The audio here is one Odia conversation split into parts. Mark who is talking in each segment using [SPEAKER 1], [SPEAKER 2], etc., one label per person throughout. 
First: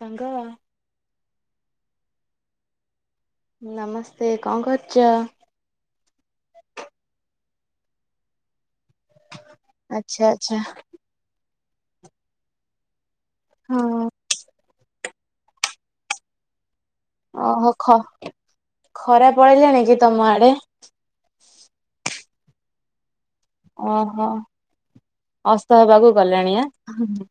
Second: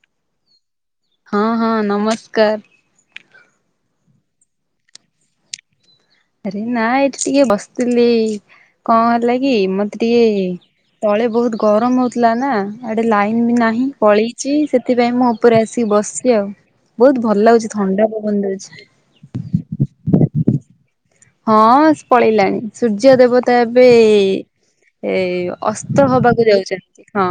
[SPEAKER 1] ସାଙ୍ଗ
[SPEAKER 2] ହଁ, ହଁ, ନମସ୍କାର।
[SPEAKER 1] ନମସ୍ତେ! କଣ କରୁଚ?
[SPEAKER 2] ଆରେ ନା ଏଇଠି ଟିକେ ବସିଥିଲି, କଣ ହେଲା କି ମତେ
[SPEAKER 1] ଆଚ୍ଛା
[SPEAKER 2] ଟିକେ
[SPEAKER 1] ଆଚ୍ଛା
[SPEAKER 2] ତଳେ ବହୁତ ଗରମ ହଉଥିଲା ନା, ଆଡେ ଲାଇନ ବି ନାହିଁ,
[SPEAKER 1] ହଁ।
[SPEAKER 2] ପଳେଇଚି ସେ ସେଥିପାଇଁ ମୁଁ ଉପରେ ଆସିକି ବସିଛି ଆଉ। ବହୁତ ଭଲ
[SPEAKER 1] ଓହୋ
[SPEAKER 2] ଲାଗୁଛି
[SPEAKER 1] ଖ
[SPEAKER 2] ଥଣ୍ଡା ପବନ ଦଉଛି।
[SPEAKER 1] ଖରା ପଳେଇଲାଣି କି ତମ ଆଡେ?
[SPEAKER 2] ହଁ ପଳେଇଲାଣି। ସୂର୍ଯ୍ୟ ଦେବ ତା ଏବେ
[SPEAKER 1] ଓହୋ।
[SPEAKER 2] ଏ ଅସ୍ତ
[SPEAKER 1] ହେବାକୁ
[SPEAKER 2] ହବାକୁ
[SPEAKER 1] ଗଲାଣି ଆଁ।
[SPEAKER 2] ଯାଉଛନ୍ତି, ହଁ।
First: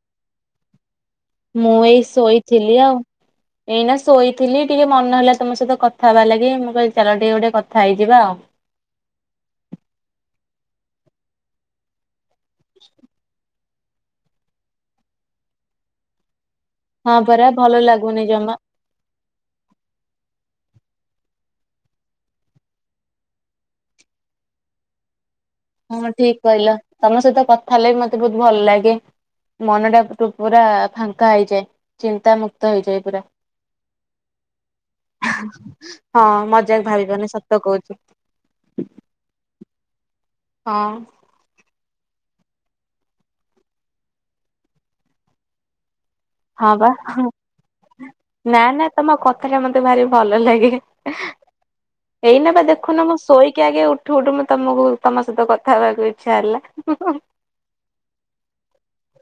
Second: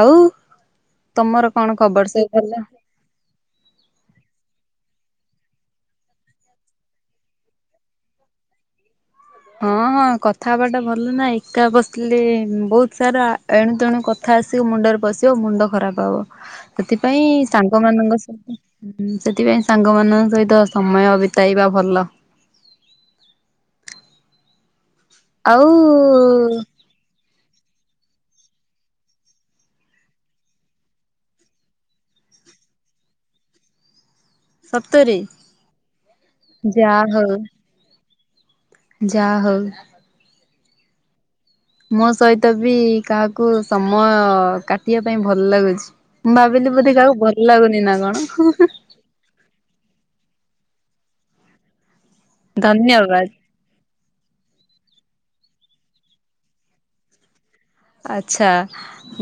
[SPEAKER 2] ଆଉ ତମର କଣ
[SPEAKER 1] ମୁଁ ଏଇ
[SPEAKER 2] ଖବର ସବୁ ଭଲ?
[SPEAKER 1] ଶୋଇଥିଲି ଆଉ। ଏଇନା ଶୋଇଥିଲି, ଟିକେ ମନ ହେଲା ତମ ସହିତ କଥା ହବା ଲାଗି, ମୁଁ କିହିଲି ଚାଲ ଟିକେ ଗୋଟେ କଥା ହେଇଯିବା ଆଉ।
[SPEAKER 2] ହଁ ହଁ କଥା ହବାଟା ଭଲ ନା। ଏକା ବସିଲେ ବହୁତ ସାରା ଏଣୁ ତେଣୁ କଥା ଆସିକି ମୁଣ୍ଡରେ ପଶିବ, ମୁଣ୍ଡ ଖରାପ ହବ।
[SPEAKER 1] ହଁ
[SPEAKER 2] ସେଥିପାଇଁ
[SPEAKER 1] ପରା ଭଲ
[SPEAKER 2] ସାଙ୍ଗମାନଙ୍କ
[SPEAKER 1] ଲାଗୁନି ଜମା
[SPEAKER 2] ସହିତ ହୁଁ ସେଥିପାଇଁ ସାଙ୍ଗମାନଙ୍କ ସହିତ ସମୟ ବିତାଇବା ଭଲ। ଆଉ
[SPEAKER 1] ହଁ ଠିକ କହିଲ। ତମ ସହିତ କଥା ହେଲେ ବି ମତେ ବହୁତ ଭଲ ଲାଗେ। ମନଟା ପୁ-ପୁରା ଫାଙ୍କା ହେଇଯାଏ। ଚିନ୍ତା ମୁୁକ୍ତ ହେଇଯାଏ ପୁରା।
[SPEAKER 2] ସତରେ
[SPEAKER 1] ହଁ ମଜାକ
[SPEAKER 2] ଯାହା
[SPEAKER 1] ଭାବିବନି, ସତ କହୁଚି।
[SPEAKER 2] ଯା ହଉ
[SPEAKER 1] ହଁ।
[SPEAKER 2] ମୋ ସହିତ ବି କାହାକୁ ସମୟ କାଟିବା ପାଇଁ ଭଲ ଲାଗୁଛି। ମୁଁ
[SPEAKER 1] ହଁ
[SPEAKER 2] ଭାବିଲି ବୋଧେ
[SPEAKER 1] ବା।
[SPEAKER 2] କାହାକୁ ଭଲ ଲାଗୁନି ନା
[SPEAKER 1] ନା
[SPEAKER 2] କଣ?
[SPEAKER 1] ନା ତମ କଥାଟା ମତେ ଭାରି ଭଲ ଲାଗେ। ଏଇନା ବା ଦେଖୁନ ମୁଁ
[SPEAKER 2] ଧନ୍ୟବାଦ।
[SPEAKER 1] ଶୋଇ ଆଗେ ଉଠୁ ଉଠୁ ମୁଁ ତମକୁ ତମ ସହିତ କଥା ହେବାକୁ ଇଚ୍ଛା ହେଲା।
[SPEAKER 2] ଆଚ୍ଛା।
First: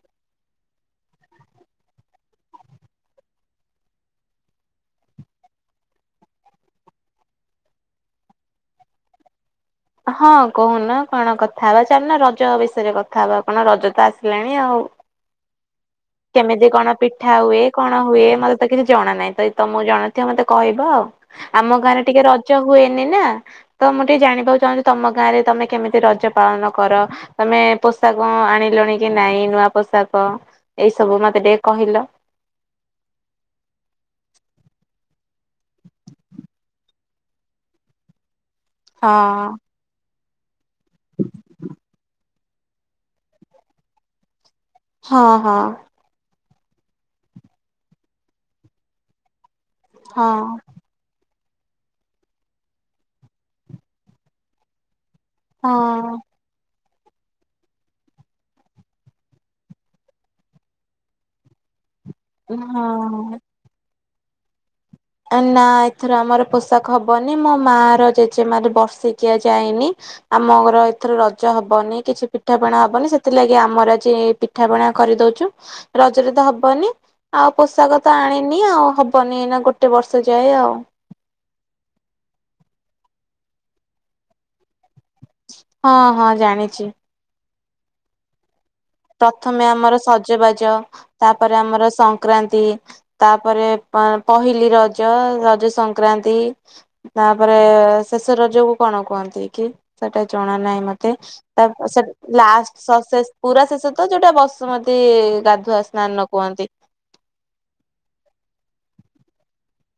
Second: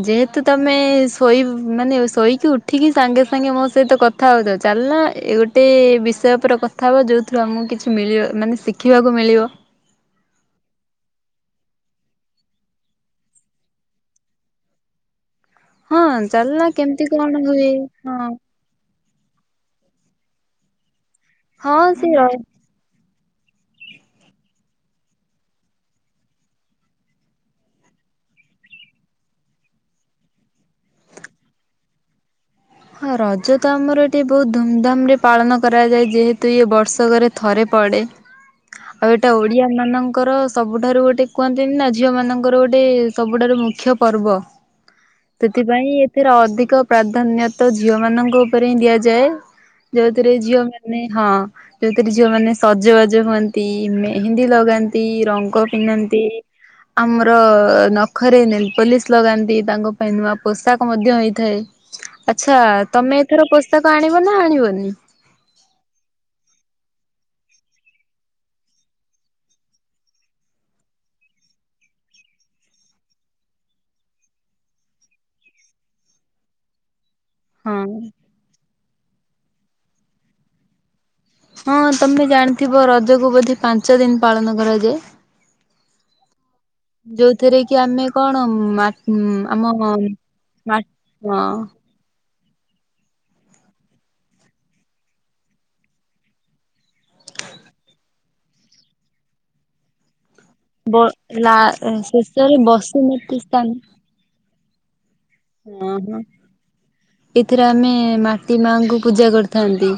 [SPEAKER 2] ଯେହେତୁ ତମେ ଶୋଇ ମାନେ ଶୋଇକି ଉଠିକି ସାଙ୍ଗେ ସାଙ୍ଗେ ମୋ ସହିତ କଥ କଥା ହେଉଚ ଚାଲୁନ ଏବେ ଗୋଟେ ବିଷୟ ଉପରେ କଥା ହେବା, ଯୋଉଥିରେ ଆମକୁ କିଛି ମିଳିବ ମାନେ ଶିଖିବାକୁ ମିଳିବ।
[SPEAKER 1] ହଁ କହୁନ କଣ କଥା ହବା? ଚାଲୁନା ରଜ ବିଷୟରେ କଥା ହବା କଣ ରଜ ତ ଆସିଲାଣି ଆଉ। କେମିତି କଣ ପିଠା ହୁଏ, କଣ ହୁଏ? ମ ତ କିଛି ଜଣା ନାହିଁ। ଯଦି ତମକୁ ଜଣାଥିବ ମତେ କହିବ ଆଉ। ଆମ
[SPEAKER 2] ହଁ
[SPEAKER 1] ଗାଁରେ
[SPEAKER 2] ସେ ର
[SPEAKER 1] ଟିକେ ରଜ ହୁଏନି ନା, ତ ମୁଁ ଟିକେ ଜାଣିବାକୁ ଚାହୁଁଛି ତମ ଗାଁରେ ତମେ କେମିତି ରଜ ପାଳନ କର? ତମେ ପୋଷାକ ଆଣିଲଣି କି ନାଇଁ ନୂଆ ପୋଷାକ, ଏଇ ସବୁ ମତେ ଟିକେ କହିଲ?
[SPEAKER 2] ହଁ ରଜ ତ ଆମର ଏଠି ବହୁତ ଧୁମଧାମରେ ପାଳନ କରାଯାଏ। ଯେହେତୁ ଇଏ ବର୍ଷକରେ ଥରେ ପଡ଼େ। ଆଉ ଏଇଟା
[SPEAKER 1] ହଁ।
[SPEAKER 2] ଓଡିଆମାନଙ୍କର ସବୁଠାରୁ ଗୋଟେ କୁହନ୍ତିନି ନା ଝିଅ ମାନଙ୍କ ନଙ୍କର ଗୋଟେ ସବୁଠାରୁ ମୁଖ୍ୟ ପର୍ବ।
[SPEAKER 1] ହଁ ହଁ
[SPEAKER 2] ସେଥିପାଇଁ ଏ ଏଥିରେ ଅଧିକ ପ୍ରାଧାନ୍ୟତା ଝିଅ ମାନଙ୍କ ଉପରେ ହିଁ ଦିଆଯାଏ।
[SPEAKER 1] ହଁ
[SPEAKER 2] ଯୋଉଥିରେ ଝିଅ ମାନେ ମାନେ ହଁ ଏଇଥିରେ ଝିଅ ମାନେ ସଜବାଜ ହୁଅନ୍ତି, ମେହେନ୍ଦୀ ଲଗାନ୍ତି, ରଙ୍ଗ ଫ୍ରକ ପିନ୍ଧନ୍ତି।
[SPEAKER 1] ହ [unintelligible]
[SPEAKER 2] ଆମର ନଖରେ ନେଲ ପୋଲିସ ଲଗାନ୍ତି। ତାଙ୍କ ପାଇଁ ନୂଆ ପୋଷାକ ମଧ୍ୟ ହେଇଥାଏ। ଆଚ୍ଛା ତମେ
[SPEAKER 1] ହଁ।
[SPEAKER 2] ଏଥର ପୋଷାକ ଆଣିବ ନା ଆଣିବନି?
[SPEAKER 1] ନା ଏଥିରୁ ଆମର ପୋଷାକ ହବନି। ମୋ ମା ର ଜେଜେମାର ବର୍ଷିକିଆ ଯାଇନି। ଆମର ଏଥର ରଜ ହବନି କିଛି ପିଠାପଣା ହବନି ସେଥିଲାଗି ଆମର ପିଠା ପଣା କରିଦଉଚୁ। ରଜରେ ତ ହବନି। ଆଉ
[SPEAKER 2] ହଁ
[SPEAKER 1] ପୋଷାକ ତ ଆଣିନି ଆଉ ହବନି ଏ ନା ଗୋଟେ ବର୍ଷ ଯାଏ ଆଉ।
[SPEAKER 2] ହଁ ତମେ ଜାଣିଥିବ ରଜକୁ ବୋଧେ ପାଞ୍ଚ ଦିନ ପାଳନ କରାଯାଏ?
[SPEAKER 1] ହଁ, ହଁ ଜାଣିଚି।
[SPEAKER 2] ଯୋଉଥିରେ କି ଆମେ କଣ ମା ଆମ
[SPEAKER 1] ପ୍ରଥମେ ଆମର ସଜବାଜ।
[SPEAKER 2] ମା
[SPEAKER 1] ତାପରେ
[SPEAKER 2] ହଁ
[SPEAKER 1] ଆମର ସ ସଂକ୍ରାନ୍ତି। ତାପରେ ପହିଲି ରଜ। ରଜ ସଂକ୍ରାନ୍ତି ତାପରେ ଶେଷ ରଜକୁ କଣ କୁହନ୍ତି କି? ସେଟା ଜଣା ନାହିଁ
[SPEAKER 2] ବ
[SPEAKER 1] ମତେ।
[SPEAKER 2] ଲା
[SPEAKER 1] ତା ସେ
[SPEAKER 2] ଶେଷରେ
[SPEAKER 1] ଲାଷ୍ଟ ସସେ
[SPEAKER 2] ବସୁମତୀ
[SPEAKER 1] ପୁରା
[SPEAKER 2] ସ୍ଥାନ
[SPEAKER 1] ସ ତ ଯୋଉଟା ବସୁମତୀ।
[SPEAKER 2] ଓହୋ
[SPEAKER 1] ସ୍ନାନ କୁହନ୍ତି।
[SPEAKER 2] ଏଥିରେ ଆମେ ମାଟି ମାଙ୍କୁ ପୂଜା କରିଥାନ୍ତି।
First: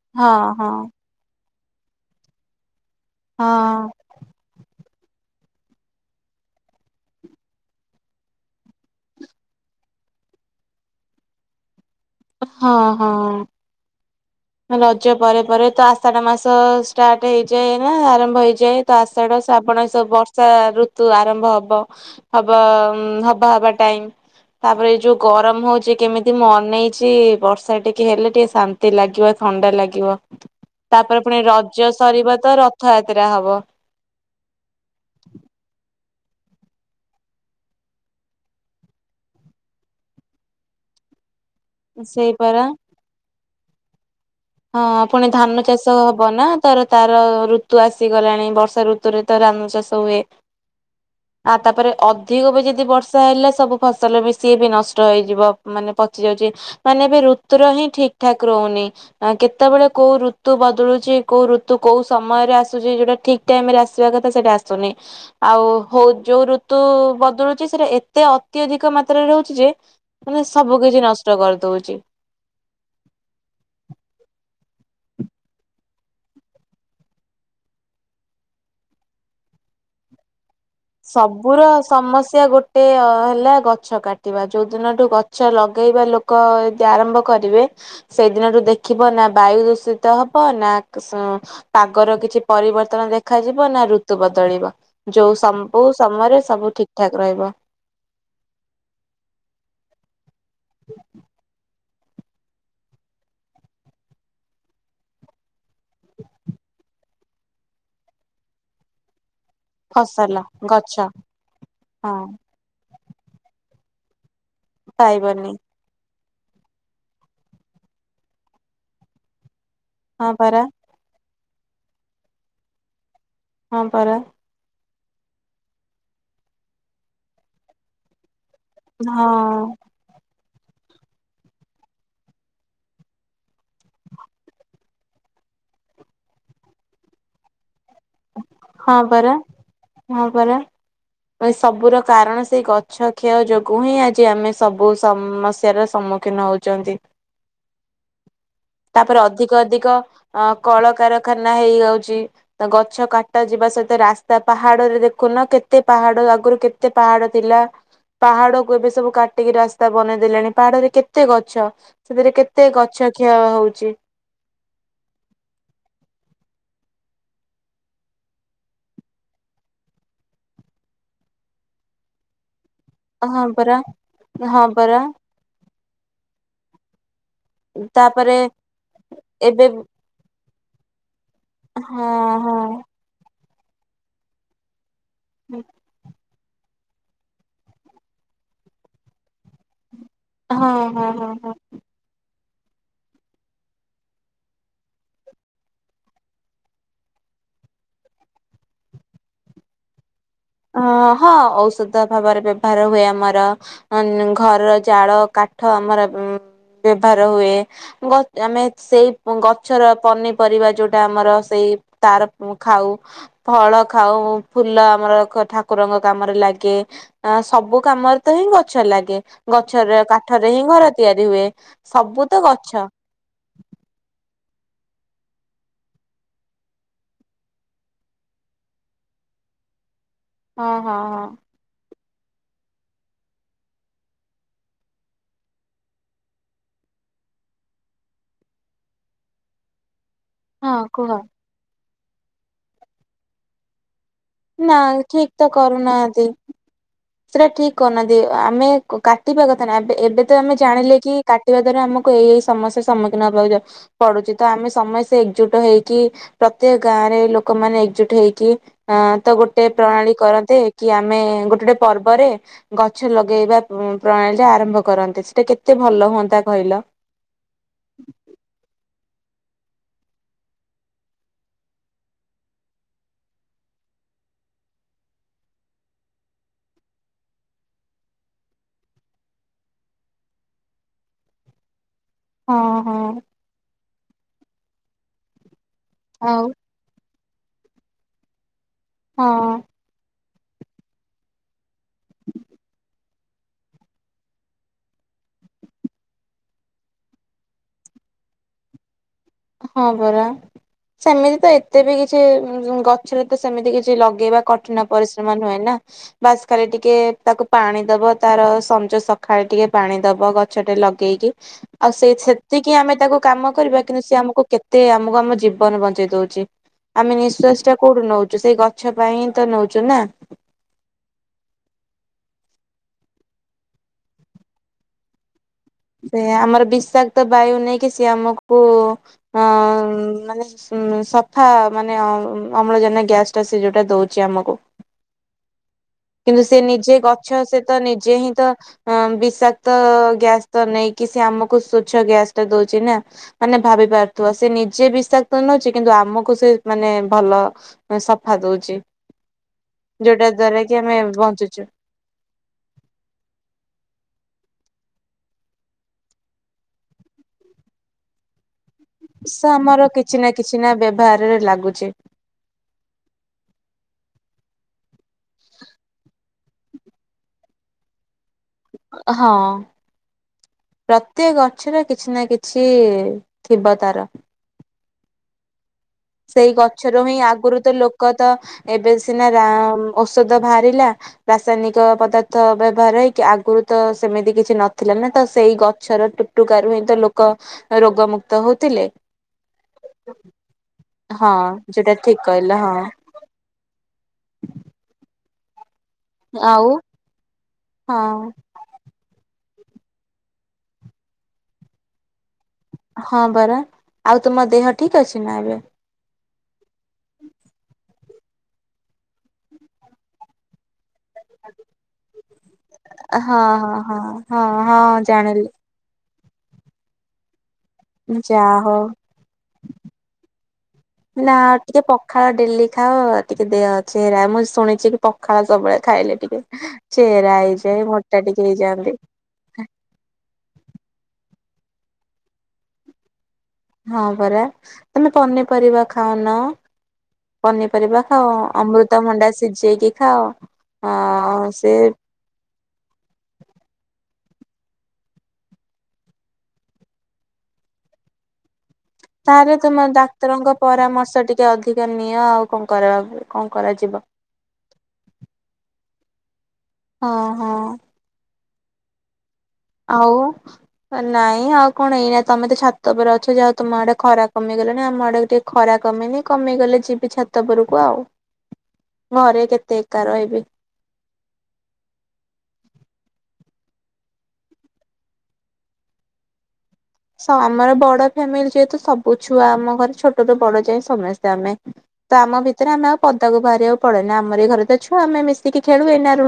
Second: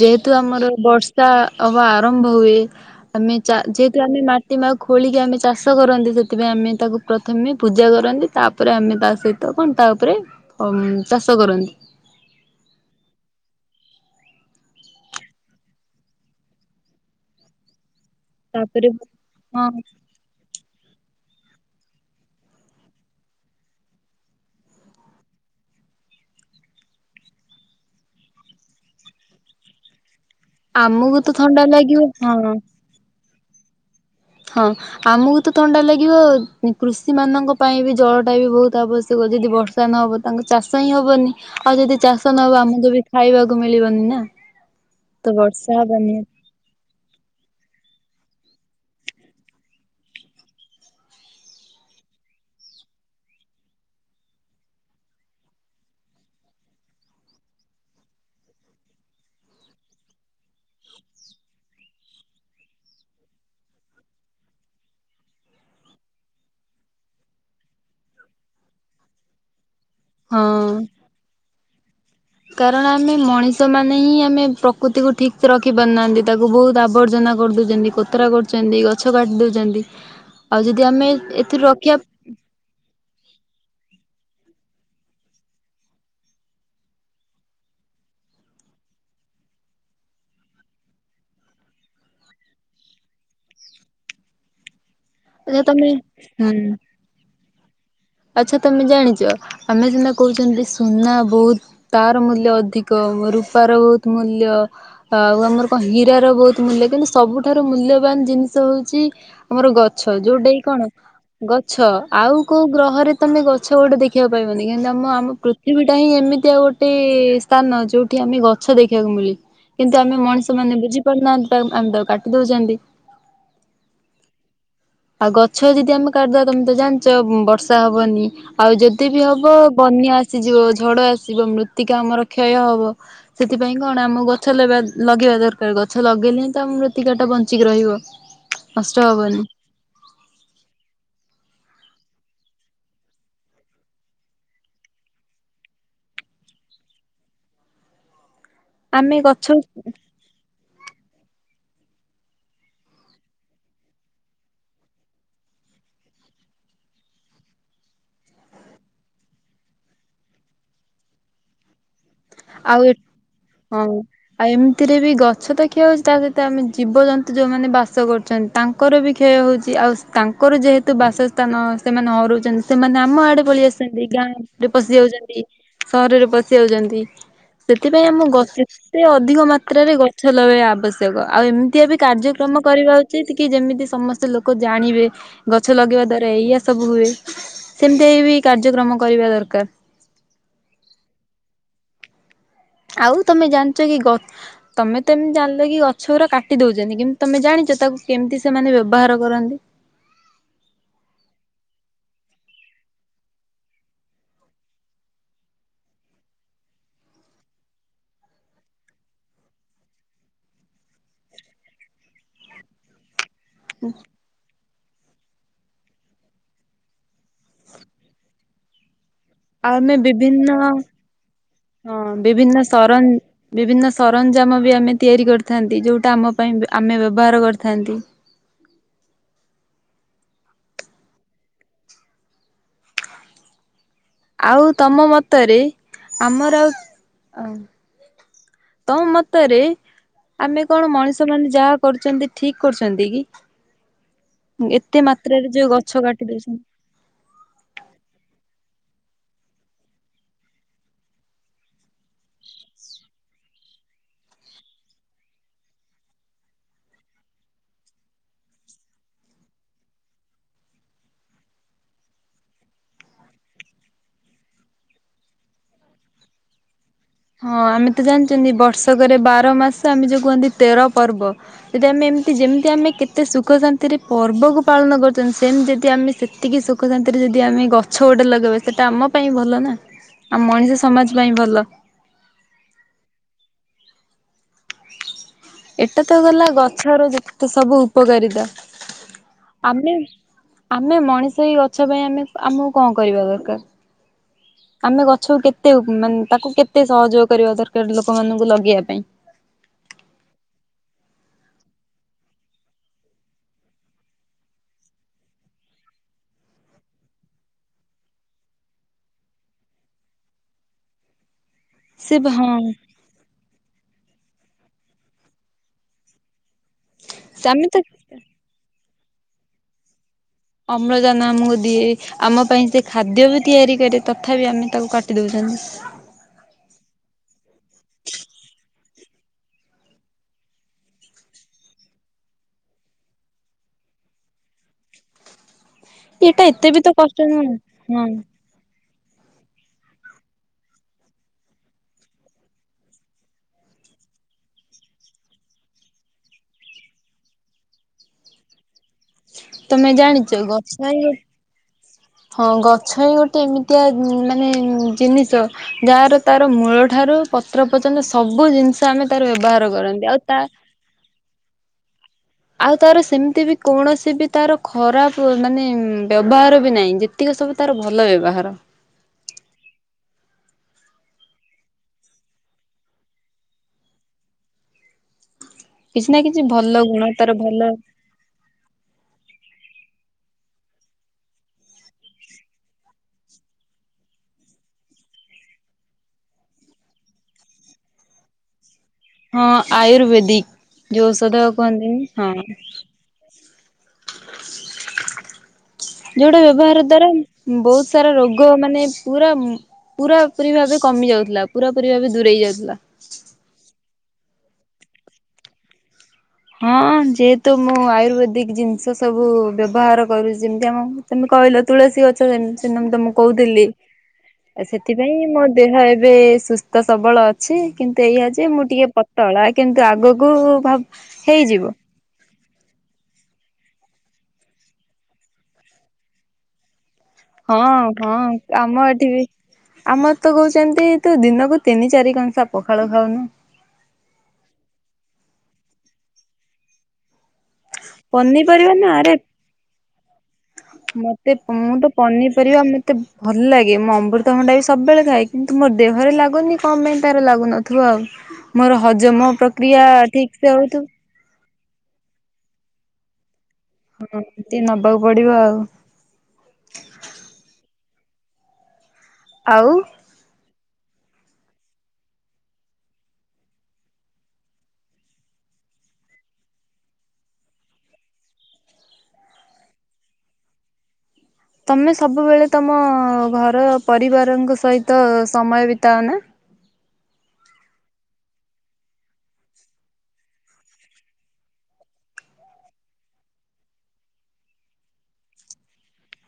[SPEAKER 2] ଯେହେତୁ
[SPEAKER 1] ହଁ
[SPEAKER 2] ଆମର
[SPEAKER 1] ହଁ
[SPEAKER 2] ବର୍ଷା ହବା ଆରମ୍ଭ ହୁଏ ଆମେ ଚା
[SPEAKER 1] ହଁ
[SPEAKER 2] ଯେହେତୁ ଆମେ ମା ପ୍ରତିମା ଖୋଳିକି ଆମେ ଚାଷ କରନ୍ତି। ସେଥିପାଇଁ ଆମେ ତାକୁ ପ୍ରଥମେ ପୂଜା କରନ୍ତି। ତାପରେ ଆମେ ତା ସହି ତ କଣ୍ ତା ଉପରେ ଅ ଚାଷ କରନ୍ତି।
[SPEAKER 1] ହଁ ହଁ। ରଜ ପରେ ପରେ ତ ଆଷାଢ ମାସ ଷ୍ଟାର୍ଟ ହେଇଯାଏ ନା ଆରାମ୍ ହୋଇଯାଏ
[SPEAKER 2] ତାପରେ
[SPEAKER 1] ତ ଆଷାଢ
[SPEAKER 2] ହଁ
[SPEAKER 1] ଶ୍ରାବଣ ଏ ସବୁ ବର୍ ଚା ଋତୁ ଆରମ୍ଭ ହବ ହବ ହବା ହବା ଟାଇମ୍। ତାପରେ ଏ ଯୋଉ ଗରମ ହୋଉଛି କେମିତି ମୁଁ ଅନେଇଛି ବର୍ଷା ଟିକେ ହେଲେ ଟିକେ ଶାନ୍ତି ଲାଗିବ। ଥଣ୍ଡା ଲାଗିବ
[SPEAKER 2] ଆମକୁ
[SPEAKER 1] ତାପରେ
[SPEAKER 2] ତ
[SPEAKER 1] ପୁଣି
[SPEAKER 2] ଥଣ୍ଡା
[SPEAKER 1] ରଜ
[SPEAKER 2] ଲାଗିବ
[SPEAKER 1] ସରିବା
[SPEAKER 2] ହଁ।
[SPEAKER 1] ତ ରଥଯାତ୍ରା ହବ।
[SPEAKER 2] ହଁ। ଆମକୁ ତ ଥଣ୍ଡା ଲାଗିବ କୃଷି ମାନଙ୍କ ପାଇଁ ବି ଜଳ ଟା ବି ବହୁତ ଆବଶ୍ୟକ ଯଦି ବର୍ ଯୋଉଟା ନହବ ତାଙ୍କୁ ଚାଷ ହିଁ ହବନି ଆଉ ଯଦି
[SPEAKER 1] ସେଇ
[SPEAKER 2] ଚାଷ ନହବ
[SPEAKER 1] ପରା
[SPEAKER 2] ଆମକୁ ବି ଖାଇବାକୁ ମିଳିବନି ନା।
[SPEAKER 1] ହଁ ପୁଣି
[SPEAKER 2] ତ
[SPEAKER 1] ଧାନ
[SPEAKER 2] ବର୍ଷା
[SPEAKER 1] ଚାଷ
[SPEAKER 2] ହବନି
[SPEAKER 1] ହବ ନା। ତର ତାର ଋତୁ ଆସିଗଲାଣି ବର୍ଷା ଋତୁରେ ତ ରାନ୍ ଚାଷ ହୁଏ। ଆ ତାପରେ ଅଧିକ ବି ଯଦି ବର୍ଷା ହେଲେ ସବୁ ଫସଲ ବି ସିଏ ବି ନଷ୍ଟ ହେଇଯିବ ମାନେ ପଚି ଯାଉଛି। ମାନେ ଏବେ ଋତୁର ହିଁ ଠିକ୍ ଠାକ୍‌ ରହୁନି। ଆଁ କେତେବେଳେ କୋଉ ଋତୁ ବଦଳୁଛି କୋଉ ଋତୁ କୋଉ ସମୟରେ ଆସୁଛି ଯୋଉଟା ଠିକ୍। ଟାଇମ୍ ରେ ଆସିବା କଥା ସେଇଟା ଆସୁନି। ଆଉ ହୋଉ ଯୋଉ ଋତୁ ବଦଳୁଛି ସେଟା ଏତେ ଅତ୍ୟଧିକ ମାତ୍ରାରେ ରହୁଛି ଯେ ମାନେ
[SPEAKER 2] ହଁ
[SPEAKER 1] ସବୁ କିଛି ନଷ୍ଟ କରିଦଉଛି।
[SPEAKER 2] କାରଣ ଆମେ ମଣିଷ ମାନେ ହିଁ ଆମେ ପ୍ରକୃତିକୁ ଠିକ୍ ରଖି ପାରୁନାହାନ୍ତି ତାକୁ ବହୁତ ଆବର୍ଜନା କରିଦଉ ଛନ୍ତି କୋତରା କରୁଛନ୍ତି ଗଛ କାଟି ଦଉଛନ୍ତି। ଆଉ ଯଦି ଆମେ ଏଥିରୁ
[SPEAKER 1] ସବୁର
[SPEAKER 2] ରଖିବା
[SPEAKER 1] ସମସ୍ୟା ଗୋ ଗୋଟେ ହେଲା ଗଛ କାଟିବା ଯୋଉ ଦିନଠୁ ଗଛ ଲଗେଇବା ଲୋକ ଯଦି ଆରମ୍ଭ କରିବେ ସେଦିନଠୁ ଦେଖିବ ନା ବାୟୁ ଦୂଷିତ ହବ ନା ପାଗର କିଛି ପରିବର୍ତ୍ତନ ଦେଖାଯିବ ନା ଋତୁ ବଦଳିବ। ଯୋଉ ସବୁ
[SPEAKER 2] ତମେ
[SPEAKER 1] ସମୟରେ
[SPEAKER 2] ହୁଁ
[SPEAKER 1] ସବୁ ଠିକ୍ ଠାକ୍ ରହିବ।
[SPEAKER 2] ଆଚ୍ଛା ତମେ ଜାଣିଛ ଆମେ ସିନା କହୁଛନ୍ତି ସୁନା ବହୁତ ତାର ମୂଲ୍ୟ ଅଧିକ ରୂପାର ବହୁତ ମୂଲ୍ୟ। ଆଉ ଆମର କଣ ହୀରା ର ବହୁତ ମୂଲ୍ୟ କିନ୍ତୁ ସବୁଠାରୁ ମୂଲ୍ୟବାନ ଜିନିଷ ହୋଉଛି ଆମର ଗ ଗଛ
[SPEAKER 1] ଫସଲ
[SPEAKER 2] ଯୋଉଟାକି କଣ
[SPEAKER 1] ଗଛ
[SPEAKER 2] ଗଛ
[SPEAKER 1] ହଁ
[SPEAKER 2] ଆଉ କୋଉ ଗ୍ରହରେ ତମେ ଗଛ ଗୋଟେ ଦେଖକୁ ପାଇବନି କିନ୍ତୁ ଆମ ଆମ ପୃ
[SPEAKER 1] ପାଇବନି
[SPEAKER 2] ପୃଥିବୀଟା ହିଁ ଏମିତିଆଉ ଗୋଟେ ସ୍ଥାନ ଯୋଉଠି ଆମେ ଗଛ ଦେଖିବାକୁ ମିଳେ। କିନ୍ତୁ ଆମେ
[SPEAKER 1] ହଁ
[SPEAKER 2] ମଣିଷ
[SPEAKER 1] ପରା
[SPEAKER 2] ମାନେ ବୁଝି ପାରୁନାହାନ୍ତି ତାକୁ ଆମେ ତାକୁ କାଟି ଦଉଛନ୍ତି।
[SPEAKER 1] ହଁ ପରା।
[SPEAKER 2] ଆଉ ଗଛ ଯଦି ଆମେ କାଟିଦବା ତମେ ତ ଜାଣିଛ ବର୍ଷା ହବନି। ଆଉ ଯଦି ବି ହବ
[SPEAKER 1] ହଁ
[SPEAKER 2] ବନ୍ୟା ଆସିଯିବ ଝଡ ଆସିଯିବ ମୃତ୍ତିକା ଆମର କ୍ଷୟ ହବ। ସେଥିପାଇଁ କଣ ଆମ ଗଛ ଲଗେଇବା ଦରକାର ଗଛ ଲଗେଇଲେ ହିଁ ତ ଆମ ମୃତ୍ତିକା ଟା ବଞ୍ଚିକି ରହିବ।
[SPEAKER 1] ହଁ
[SPEAKER 2] ନଷ୍ଟ
[SPEAKER 1] ପରା
[SPEAKER 2] ହବନି
[SPEAKER 1] ହଁ ପରା। ଏ ସବୁର କାରଣ ସେଇ ଗଛ କ୍ଷୟ ଯୋଗୁ ହିଁ ଆଜି ଆମେ ସବୁ ସମସ୍ୟାର ସମ୍ମୁ କିନ ନଉଛନ୍ତି
[SPEAKER 2] ଆମେ
[SPEAKER 1] ତାପରେ
[SPEAKER 2] ଗଛ
[SPEAKER 1] ଅଧିକ ଅଧିକ ଅ କଳକାରଖାନା ହେଇଯାଉଛି ତ ଗ ଗଛ କାଟା ଯିବା ସହିତ ରାସ୍ତା ପାହାଡରେ ଦେଖୁନ କେତେ ପାହାଡ ଆଗରୁ କେତେ ପାହାଡ ଥିଲା। ପାହାଡ କୁ ଏବେ ସବୁ କାଟିକି ରାସ୍ତା ବନେଇ ଦେଲେଣି ପାହାଡରେ କେତେ ଗଛ ସେଥିରେ କେତେ
[SPEAKER 2] ଆଉ
[SPEAKER 1] ଗଛ କ୍ଷୟ
[SPEAKER 2] ହଁ
[SPEAKER 1] ହଉଚି?
[SPEAKER 2] ଆଉ ଏମ୍ତିରେ ବି ଗଛ ତ କ୍ଷୟ ହଉଚି ତା ସହିତ ଆମେ ଜୀବଜନ୍ତୁ ଯୋଉମାନେ ବାସ କରୁ [unintelligible] ତାଙ୍କର ବି କ୍ଷୟ ହଉଚି ଆଉ ତାଙ୍କର ଯେହେତୁ ବାସସ୍ଥାନ ସେମାନେ [unintelligible] ସେମାନେ ଆ ଆମ ଆଡେ
[SPEAKER 1] ହଁ
[SPEAKER 2] ପଳି
[SPEAKER 1] ପରା
[SPEAKER 2] ଆସୁଚନ୍ତି
[SPEAKER 1] ହଁ
[SPEAKER 2] ଗାଁରେ ପଶି
[SPEAKER 1] ପରା
[SPEAKER 2] ଯାଉଛନ୍ତି। ସହରରେ ପଶି ଆଉଚନ୍ତି ସେଥିପାଇଁ ଆମ
[SPEAKER 1] ତାପରେ
[SPEAKER 2] ଗ ଏତେ ଅଧିକ
[SPEAKER 1] ଏବେ
[SPEAKER 2] ମାତ୍ରାରେ ଗ ଛ ଲଗେଇଆ ଆବଶ୍ୟକ ଆଉ ଏମିତିଆ ବି
[SPEAKER 1] ହଁ ହଁ
[SPEAKER 2] କାର୍ଯ୍ୟକ୍ରମ କରିବା ଉ ଚିତ୍ କି ଯେମିତି ସମସ୍ତେ ଲୋକ ଜାଣିବେ ଗଛ ଲଗେଇବା ଦ୍ଵାରା ଏଇଆ [unintelligible] ସବୁ ହୁଏ ସେମ୍ତି ଏ ବି କାର୍ଯ୍ୟକ୍ରମ କରିବା ଦରକାର୍।
[SPEAKER 1] ହଁ- ହଁ- ହଁ- ହଁ
[SPEAKER 2] ଆଉ ତମେ ଜାଣିଚ କି ଗ ତମେ ତ ଏମ୍ ଜାଣିଲ କି ଗଛ ଉରା କାଟି ଦଉଛନ୍ତି [unintelligible] ତମେ ଜାଣିଛ ତାକୁ କେମିତି ସେମାନେ ବ୍ୟବହାର କରନ୍ତି?
[SPEAKER 1] ଅ ହଁ ଔଷଧ ଭାବରେ ବ୍ୟବହାର ହୁଏ ଆମର ‌। ଅନ୍ ଘର ଜାଳ କାଠ ଆମର ଉଁ ବ୍ୟବହାର ହୁଏ। ଗ ଆମେ ସେଇ [unintelligible] ଗଛର ପନିପରିବା ଯୋଉଟା ଆମର ସେଇ ତାର ଖାଉ ଫଳ ଖାଉ ଫୁଲ ଆମର ଠାକୁରଙ୍କ କାମରେ ଲାଗେ ଆ ସବୁ କାମରେ ତ ହିଁ ଗଛ ଲାଗେ।
[SPEAKER 2] ଆଉ ଆମେ
[SPEAKER 1] ଗଛର
[SPEAKER 2] ବିଭିନ୍ନ
[SPEAKER 1] କାଠରେ ହିଁ
[SPEAKER 2] ହଁ
[SPEAKER 1] ଘର ତିଆରି ହୁଏ ସବୁ ତ
[SPEAKER 2] ବିଭିନ୍ନ
[SPEAKER 1] ଗଛ।
[SPEAKER 2] ସରଞ୍ଜ ବିଭିନ୍ନ ସରଞ୍ଜାମ ବି ଆମେ ତିଆରି କରିଥାନ୍ତି ଯୋଉଟା ଆମ ପାଇଁ ଆମେ ବ୍ୟବହାର କରିଥାନ୍ତି।
[SPEAKER 1] ହଁ-ହଁ-ହଁ
[SPEAKER 2] ଆଉ ତମ ମତରେ ଆମର ଆଉ ଆ [unintelligible] ମତରେ ଆମେ
[SPEAKER 1] ହଁ
[SPEAKER 2] କଣ
[SPEAKER 1] କୁହ।
[SPEAKER 2] ମଣିଷ ମାନେ ଯାହା କରୁଚନ୍ତି ଠିକ୍ କରୁଚନ୍ତି କି?
[SPEAKER 1] ନା
[SPEAKER 2] ଏତେ
[SPEAKER 1] ଠିକ ତ
[SPEAKER 2] ମାତ୍ରାରେ ଯୋଉ ଗଛ
[SPEAKER 1] କରୁନାହାନ୍ତି
[SPEAKER 2] କାଟି ଦଉଛ [unintelligible]
[SPEAKER 1] ସେଟା ଠିକ୍ କରୁନାହାନ୍ତି ଆମେ କ କାଟିବା କଥା [unintelligible] ଏ ଏବେ ତ ଆମେ ଜାଣିଲେ କି କା ଟିବା ଦ୍ଵାରା ଆମକୁ ଏଇ ଏଇ ସମସ୍ୟାର ସମ୍ମୁଖୀନ ହେବାକୁ ଯା ପଡୁଚି ତ ଆମେ ସମସ୍ତେ ଏକଜୁଟ୍ ହେଇକି ପ୍ରତ୍ୟେକ ଗାଁ ରେ ଲୋକମାନେ ଏକଜୁଟ୍ ହେଇକି ଆଁ ତ ଗୋଟେ ପ୍ରଣାଳୀ କରନ୍ତେ କି ଆମେ ଗୋଟେ ଗୋଟେ ପର୍ବରେ ଗଛ ଲଗେଇବା ପଁ ପ୍ରଣାଳୀ ଆରମ୍ଭ କରନ୍ତେ ସେଟା କେତେ ଭଲ ହୁଅନ୍ତା କହିଲ।
[SPEAKER 2] ହଁ ଆମେ ତ ଜାଣିଚନ୍ତି ବର୍ଷକରେ ବାର ମାସ ଆମେ ଯୋଉ କୁହନ୍ତି ତେର ପର୍ବ। ଯଦି ଆମେ ଏମ୍ତି ଯେମ୍ତି ଆମେ କେତେ ସୁଖ ଶାନ୍ତିରେ ପର୍ବକୁ ପାଳନ କରୁଛନ୍ତି ସେମ୍ତି ଯଦି ଆମେ ସେ ସେତିକି ସୁଖ ଶାନ୍ତିରେ ଯଦି ଆମେ ଗଛ ଗୋଟେ ଲଗେଇବା ସେଇଟା ଆମ ପାଇଁ ଭଲ ନା। ଆମ୍ ମଣିଷ ସମାଜ ପାଇଁ ଭଲ।
[SPEAKER 1] ହଁ-ହଁ
[SPEAKER 2] ଏଟା ତ
[SPEAKER 1] ଆଉ
[SPEAKER 2] ଗଲା ଗଛର ଯେତିକି ସବୁ ଉପକାରିତା।
[SPEAKER 1] ହଁ।
[SPEAKER 2] ଆମେ ଆମେ ମଣିଷ ଏ ଗଛ ପାଇଁ ଆମେ ଆମକୁ କଁ କରିବା ଦରକାର୍? ଆମେ ଗଛକୁ କେତେ ମାନେ ତାକୁ କେତେ ସହଯୋଗ କରିବା ଦରକାର୍ ଲୋକମାନଙ୍କୁ ଲଗେଇଆ ପାଇଁ?
[SPEAKER 1] ହଁ ପରା। ସେମିତି ତ ଏତେ ବି କିଛି [unintelligible] ଗଛରେ ତ ସେମିତି କିଛି ଲଗେଇବା କଠିନ ପରିଶ୍ରମ ନୁହେଁ ନା? ବାସ୍ ଖାଲି ଟିକେ ତାକୁ ପାଣି ଦବ ତାର ସଞ୍ଜ ସଖାଳେ ଟିକେ ପାଣି ଦବ ଗ ଛଟେ ଲଗେଇକି ଆଉ ସେ ସେତିକି ଆମେ ତାକୁ କାମ କରିବା କିନ୍ତୁ ସିଏ ଆମ କୁ କେତେ ଆମକୁ ଆମ ଜୀବନ ବଞ୍ଚେଇ ଦଉଚି ଆମେ ନିଶ୍ଵାସ ଟା କୋଉଠୁ ନଉଚୁ ସେଇ ଗ ଛ ପାଇଁ [unintelligible] ତ ନଉଚୁ ନା।
[SPEAKER 2] ଅମ୍ଳଜାନ ଆମକୁ ଦିଏ ଆମ ପାଇଁ ସେ ଖାଦ୍ୟ ବି ତିଆରି କରେ ତଥାପି ଆମେ ତାକୁ କାଟି ଦଉଚନ୍ତି।
[SPEAKER 1] ସେ ଆମର ବିଷାକ୍ତ ବାୟୁ ନେଇକି ସେ ଆମକୁ-ଉ ହଁ-ଅ-ଅ ମାନେ ଉ ସଫା ମାନେ ଅମ୍-ଅମ୍ଳଜାନ ଗ୍ୟାସ୍ ଟା ସେ ଯୋଉଟା ଦଉଛି ଆମକୁ। କିନ୍ତୁ
[SPEAKER 2] ଏଇଟା
[SPEAKER 1] ସେ
[SPEAKER 2] ଏତେ ବି ତ
[SPEAKER 1] ନିଜେ
[SPEAKER 2] କଷ୍ଟ
[SPEAKER 1] ଗଛ
[SPEAKER 2] ନୁହଁ
[SPEAKER 1] ସେତ
[SPEAKER 2] ହଁ
[SPEAKER 1] ନିଜେ ହିଁ ତ ହଁ ବିଷାକ୍ତ ଗ୍ୟାସ୍ ତ ନେଇକି ସେ ଆମକୁ ସ୍ଵଚ୍ଛ ଗ୍ୟାସ୍ ଟା ଦଉଛି ନା। ମାନେ ଭାବି ପାରୁଥିବ, ସେ ନିଜେ ବିଷାକ୍ତ ନଉଛି କିନ୍ତୁ ଆମକୁ ସେ ମାନେ ଭଲ। ସଫା ଦଉଛି।
[SPEAKER 2] ତମେ
[SPEAKER 1] ଯୋଉଟା
[SPEAKER 2] ଜାଣିଛ
[SPEAKER 1] ଦ୍ଵାରା କି
[SPEAKER 2] ଗଛ
[SPEAKER 1] ଆମେ
[SPEAKER 2] ହିଁ
[SPEAKER 1] ବଞ୍ଚୁଛୁ।
[SPEAKER 2] ହଁ ଗଛ ହିଁ ଗୋଟେ ଏମିତିଆ ମାନେ ଜିନିଷ ଯାହାର ତାର ମୂଳ ଠାରୁ ପତ୍ର ପର୍ଯ୍ୟନ୍ତ ସବୁ ଜିନିଷ୍
[SPEAKER 1] ଓଷା ଆମର କିଛି ନା କିଛି ନା ବ୍ୟବହାରରେ ଲାଗୁଛି।
[SPEAKER 2] ଆଉ ତାର ସେମିତି ବି କୌଣସି ବି ତାର ଖରାପ୍ ମାନେ ବ୍ୟବହାର ବି ନାହିଁ ଯେ ଏତିକ ସସୋମୁ ତାର ଭଲ ବ୍ୟବହାର।
[SPEAKER 1] ହଁ। ପ୍ରତ୍ୟେକ ଗଛରେ କିଛି ନା କିଛି ଥିବ ତାର
[SPEAKER 2] କିଛି ନା କିଛି
[SPEAKER 1] ସେଇ
[SPEAKER 2] ଭଲ
[SPEAKER 1] ଗଛରୁ
[SPEAKER 2] ଗୁଣ
[SPEAKER 1] ହିଁ
[SPEAKER 2] ତାର
[SPEAKER 1] ଆଗରୁ
[SPEAKER 2] ଭଲ
[SPEAKER 1] ତ ଲୋକ ତ ଏବେ ସିନା ଔଷଧ ବାହାରିଲା। ରାସାୟନିକ ପଦାର୍ଥ ବ୍ୟବହାର ହେଇକି, ଆଗରୁ ତ ସେମିତି କିଛି ନଥିଲା ନୁହଁ ତ ସେଇ ଗଛର ଟୁକାରି ହିଁ ତ ଲୋକ ରୋଗ ମୁକ୍ତ ହଉଥିଲେ।
[SPEAKER 2] ହଁ ଆୟୁର୍ବେଦିକ୍ ଯୋଉ
[SPEAKER 1] ହଁ
[SPEAKER 2] ଔଷଧ
[SPEAKER 1] ଯୋଉଟା
[SPEAKER 2] କୁହନ୍ତିନି,
[SPEAKER 1] ଠିକ କହିଲ
[SPEAKER 2] ହଁ। ଯୋଉଟା
[SPEAKER 1] ଆଉ
[SPEAKER 2] ବ୍ୟବହାର ଦ୍ଵାରା ବହୁତ୍ ସାରା
[SPEAKER 1] ହଁ
[SPEAKER 2] ରୋଗ ମାନେ ପୁରା ପୁରା ପରି ଭାବେ କମି ଯାଉଥିଲା, ପୁରା ପରି ଭାବେ ଦୂରେଇ ଯାଉଥିଲା।
[SPEAKER 1] ହଁ ପରା ଆଉ ତୁମ ଦେହ ଠିକ୍ ଅଛି ନା ଏବେ?
[SPEAKER 2] ହଁ ଯେହେତୁ ମୁଁ ଆୟୁର୍ବେଦିକ୍ ଜିନିଷ ସବୁ ବ୍ୟବହାର କରୁଛି, ଯେମ୍ ତି ଆମ ତମେ କହିଲ ତୁଳସୀ ଗଛ ଯେମ୍ -ନ- ତ ମୁଁ କହୁଥିଲି।
[SPEAKER 1] ହ- ହଁ।
[SPEAKER 2] ଆ
[SPEAKER 1] ହଁ
[SPEAKER 2] ସେଥିପାଇଁ ମୋ
[SPEAKER 1] ଜାଣିଲି
[SPEAKER 2] ଦେହ ଏବେ-ଏ-ଏ ସୁସ୍ଥ ତ ସବଳ ଅଛି କିନ୍ତୁ ଏଇଆ ଯେ
[SPEAKER 1] ଯାହା
[SPEAKER 2] ମୁଁ
[SPEAKER 1] ହଉ
[SPEAKER 2] ଟିକେ ପତଳା କିନ୍ତୁ ଆଗକୁ ଭାବ୍
[SPEAKER 1] ନା ଟିକେ ପ ପଖାଳ ଡେଲି ଖାଅ ଟିକେ ଦେହ ଅଛିହେରା, ମୁଁ ଶୁଣିଛି କି ପଖାଳ ସବୁବେଳେ ଖାଇଲେ ଟିକେ ଚେହେରା ହେଇଯାଏ
[SPEAKER 2] ହଁ
[SPEAKER 1] ମୋଟା
[SPEAKER 2] ହଁ
[SPEAKER 1] ଟିକେ
[SPEAKER 2] ଆମ
[SPEAKER 1] ହେଇଯାଆନ୍ତି।
[SPEAKER 2] ଏଠି ବି ଆମର ତ କହୁଛନ୍ତି ତୁ ଦିନକୁ ତିନି ଚାରି କଂସା ପଖାଳ ଖାଉନୁ।
[SPEAKER 1] ହଁ ପରା ତମେ ପନିପରିବା ଖାଉନ। ପନିପରିବା ଖାଅ,
[SPEAKER 2] ପନିପରିବା ନା ଆରେ
[SPEAKER 1] ଅମୃତଭଣ୍ଡା ସିଝେଇକି ଖାଅ।
[SPEAKER 2] ମତେ
[SPEAKER 1] ହଁ ସେ
[SPEAKER 2] ମୁଁ ତ ପନିପରିବା ମତେ ଭଲ ଲାଗେ ମୁଁ ଅମୃତଭଣ୍ଡା ବି ସବୁବେଳେ ଖାଏ କିନ୍ତୁ ମୋର ଦେହରେ ଲାଗୁନି କଣ ପାଇଁ ତାର ଲାଗୁନଥିବ ଆଉ। ମୋର ହଜମ
[SPEAKER 1] ତାହେଲେ ତୁମ
[SPEAKER 2] ପ୍ରକ୍ରିୟା ଠିକ୍
[SPEAKER 1] ଡାକ୍ତରଙ୍କ
[SPEAKER 2] ସେ ହଉଥିବ
[SPEAKER 1] ପରାମର୍ଶ ଟିକେ ଅଧିକା ନିଅ ଆଉ କଣ କରା କଣ କରାଯିବ।
[SPEAKER 2] ହଁ ସେ ନବାକୁ ପଡିବ ଆଉ।
[SPEAKER 1] ହଁ -ହଁ।
[SPEAKER 2] ଆଉ।
[SPEAKER 1] ଆଉ। ନାଇଁ ଆଉ କଣ ଏଇନାତ ତମେ ତ ଛାତ ଉପରେ ଅଛ ଯାହାଉ ତମ ଆଡେ ଖରା କମିଗଲାଣି, ଆମ ଆଡେ ଟିକେ ଖରା କମିନି କମିଗଲେ ଯିବି ଛାତ ଉପରକୁ ଆଉ। ଘରେ କେତେ ଏକା ରହିବି।
[SPEAKER 2] ତମେ ସବୁବେଳେ ତମ ଘର ପରିବାରଙ୍କ ସହିତ ସମୟ ବିତାଅ ନା?
[SPEAKER 1] ଆମର ବଡ ଫ୍ୟାମିଲି ଯେହେତୁ ସବୁ ଛୁଆ ଆମ ଘରେ ଛୋଟରୁୁ ବଡ ଯାଇଏ ସମସ୍ତେ ଆମେ ତ ଆମ ଭିତରେ ଆମେ ଆଉ ପଦାକୁ ବାହାରିବାକୁ ପଡେନା ଆମର ଏଇ ଘରେ ତ ଛୁଆ ଆମେ ମିଶିକି ଖେଳୁ ଏଇନା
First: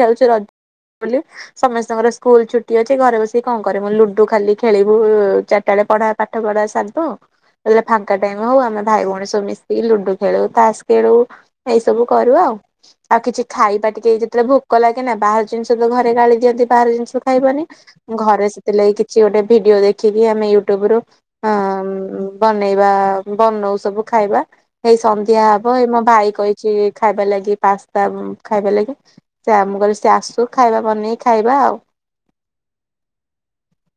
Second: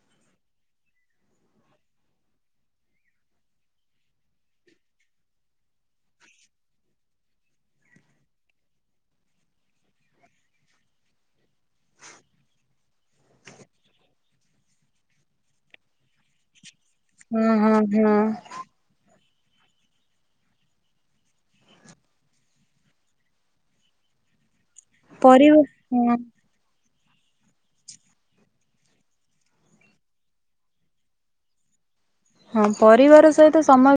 [SPEAKER 1] ଖେଳୁଛୁ ରଜ ବୋଲି ସମସ୍ତଙ୍କର ସ୍କୁଲ ଛୁଟି ଅଛି ଘରେ ବସିକି କଣ କରେ ମୁ ଲୁଡୁ ଖାଲି ଖେଳିବୁ ଚାରିଟା ବେଳେ ପଢା ପାଠ ପଢା ସାର ବୋ ଆ ହେଲେ ଫାଙ୍କା ଟାଇମ୍ ହଉ ଆମେ ଭାଇ ଭଉଣୀ ସବୁ ମିଶିକି ଲୁଡୁ ଖେଳୁ ତାସ ଖେଳୁ ଏଇ ସବୁ କରୁ ଆଉ। ଆଉ କିଛି ଖାଇବା ଟିକେ ଯେତେବେଳେ ଭୋକ ଲାଗେ ନା ବାହାର ଜିନିଷ ତ ଘରେ ଗାଳି ଦିଅନ୍ତି ବାହାର ଜିନିଷ
[SPEAKER 2] ହଁ
[SPEAKER 1] ଖାଇବନି
[SPEAKER 2] ହଁ ହଁ
[SPEAKER 1] ଘରେ ସେଥିଲାଗି କିଛି ଗୋଟେ ଭିଡିଓ ଦେଖିକି ଆମେ ୟୁଟୁବ ରୁ ହଁ ବନେଇବା ବନଉ ସବୁ ଖାଇବା। ଏଇ ସନ୍ଧ୍ୟା
[SPEAKER 2] ପରିବା
[SPEAKER 1] ହବ ଏଇ ମୋ
[SPEAKER 2] ହଁ
[SPEAKER 1] ଭାଇ କହିଛି ଖାଇବା ଲାଗି ପାସ୍ତା ଖାଇବ ଲାଗି ସେ ଆ ମୁଁ କହିଲି ସେ ଆସୁ ଖାଇବା ବନେଇକି ଖାଇବା ଆଉ।
[SPEAKER 2] ହଁ ପରିବାର ସହିତ ସମସ୍ତ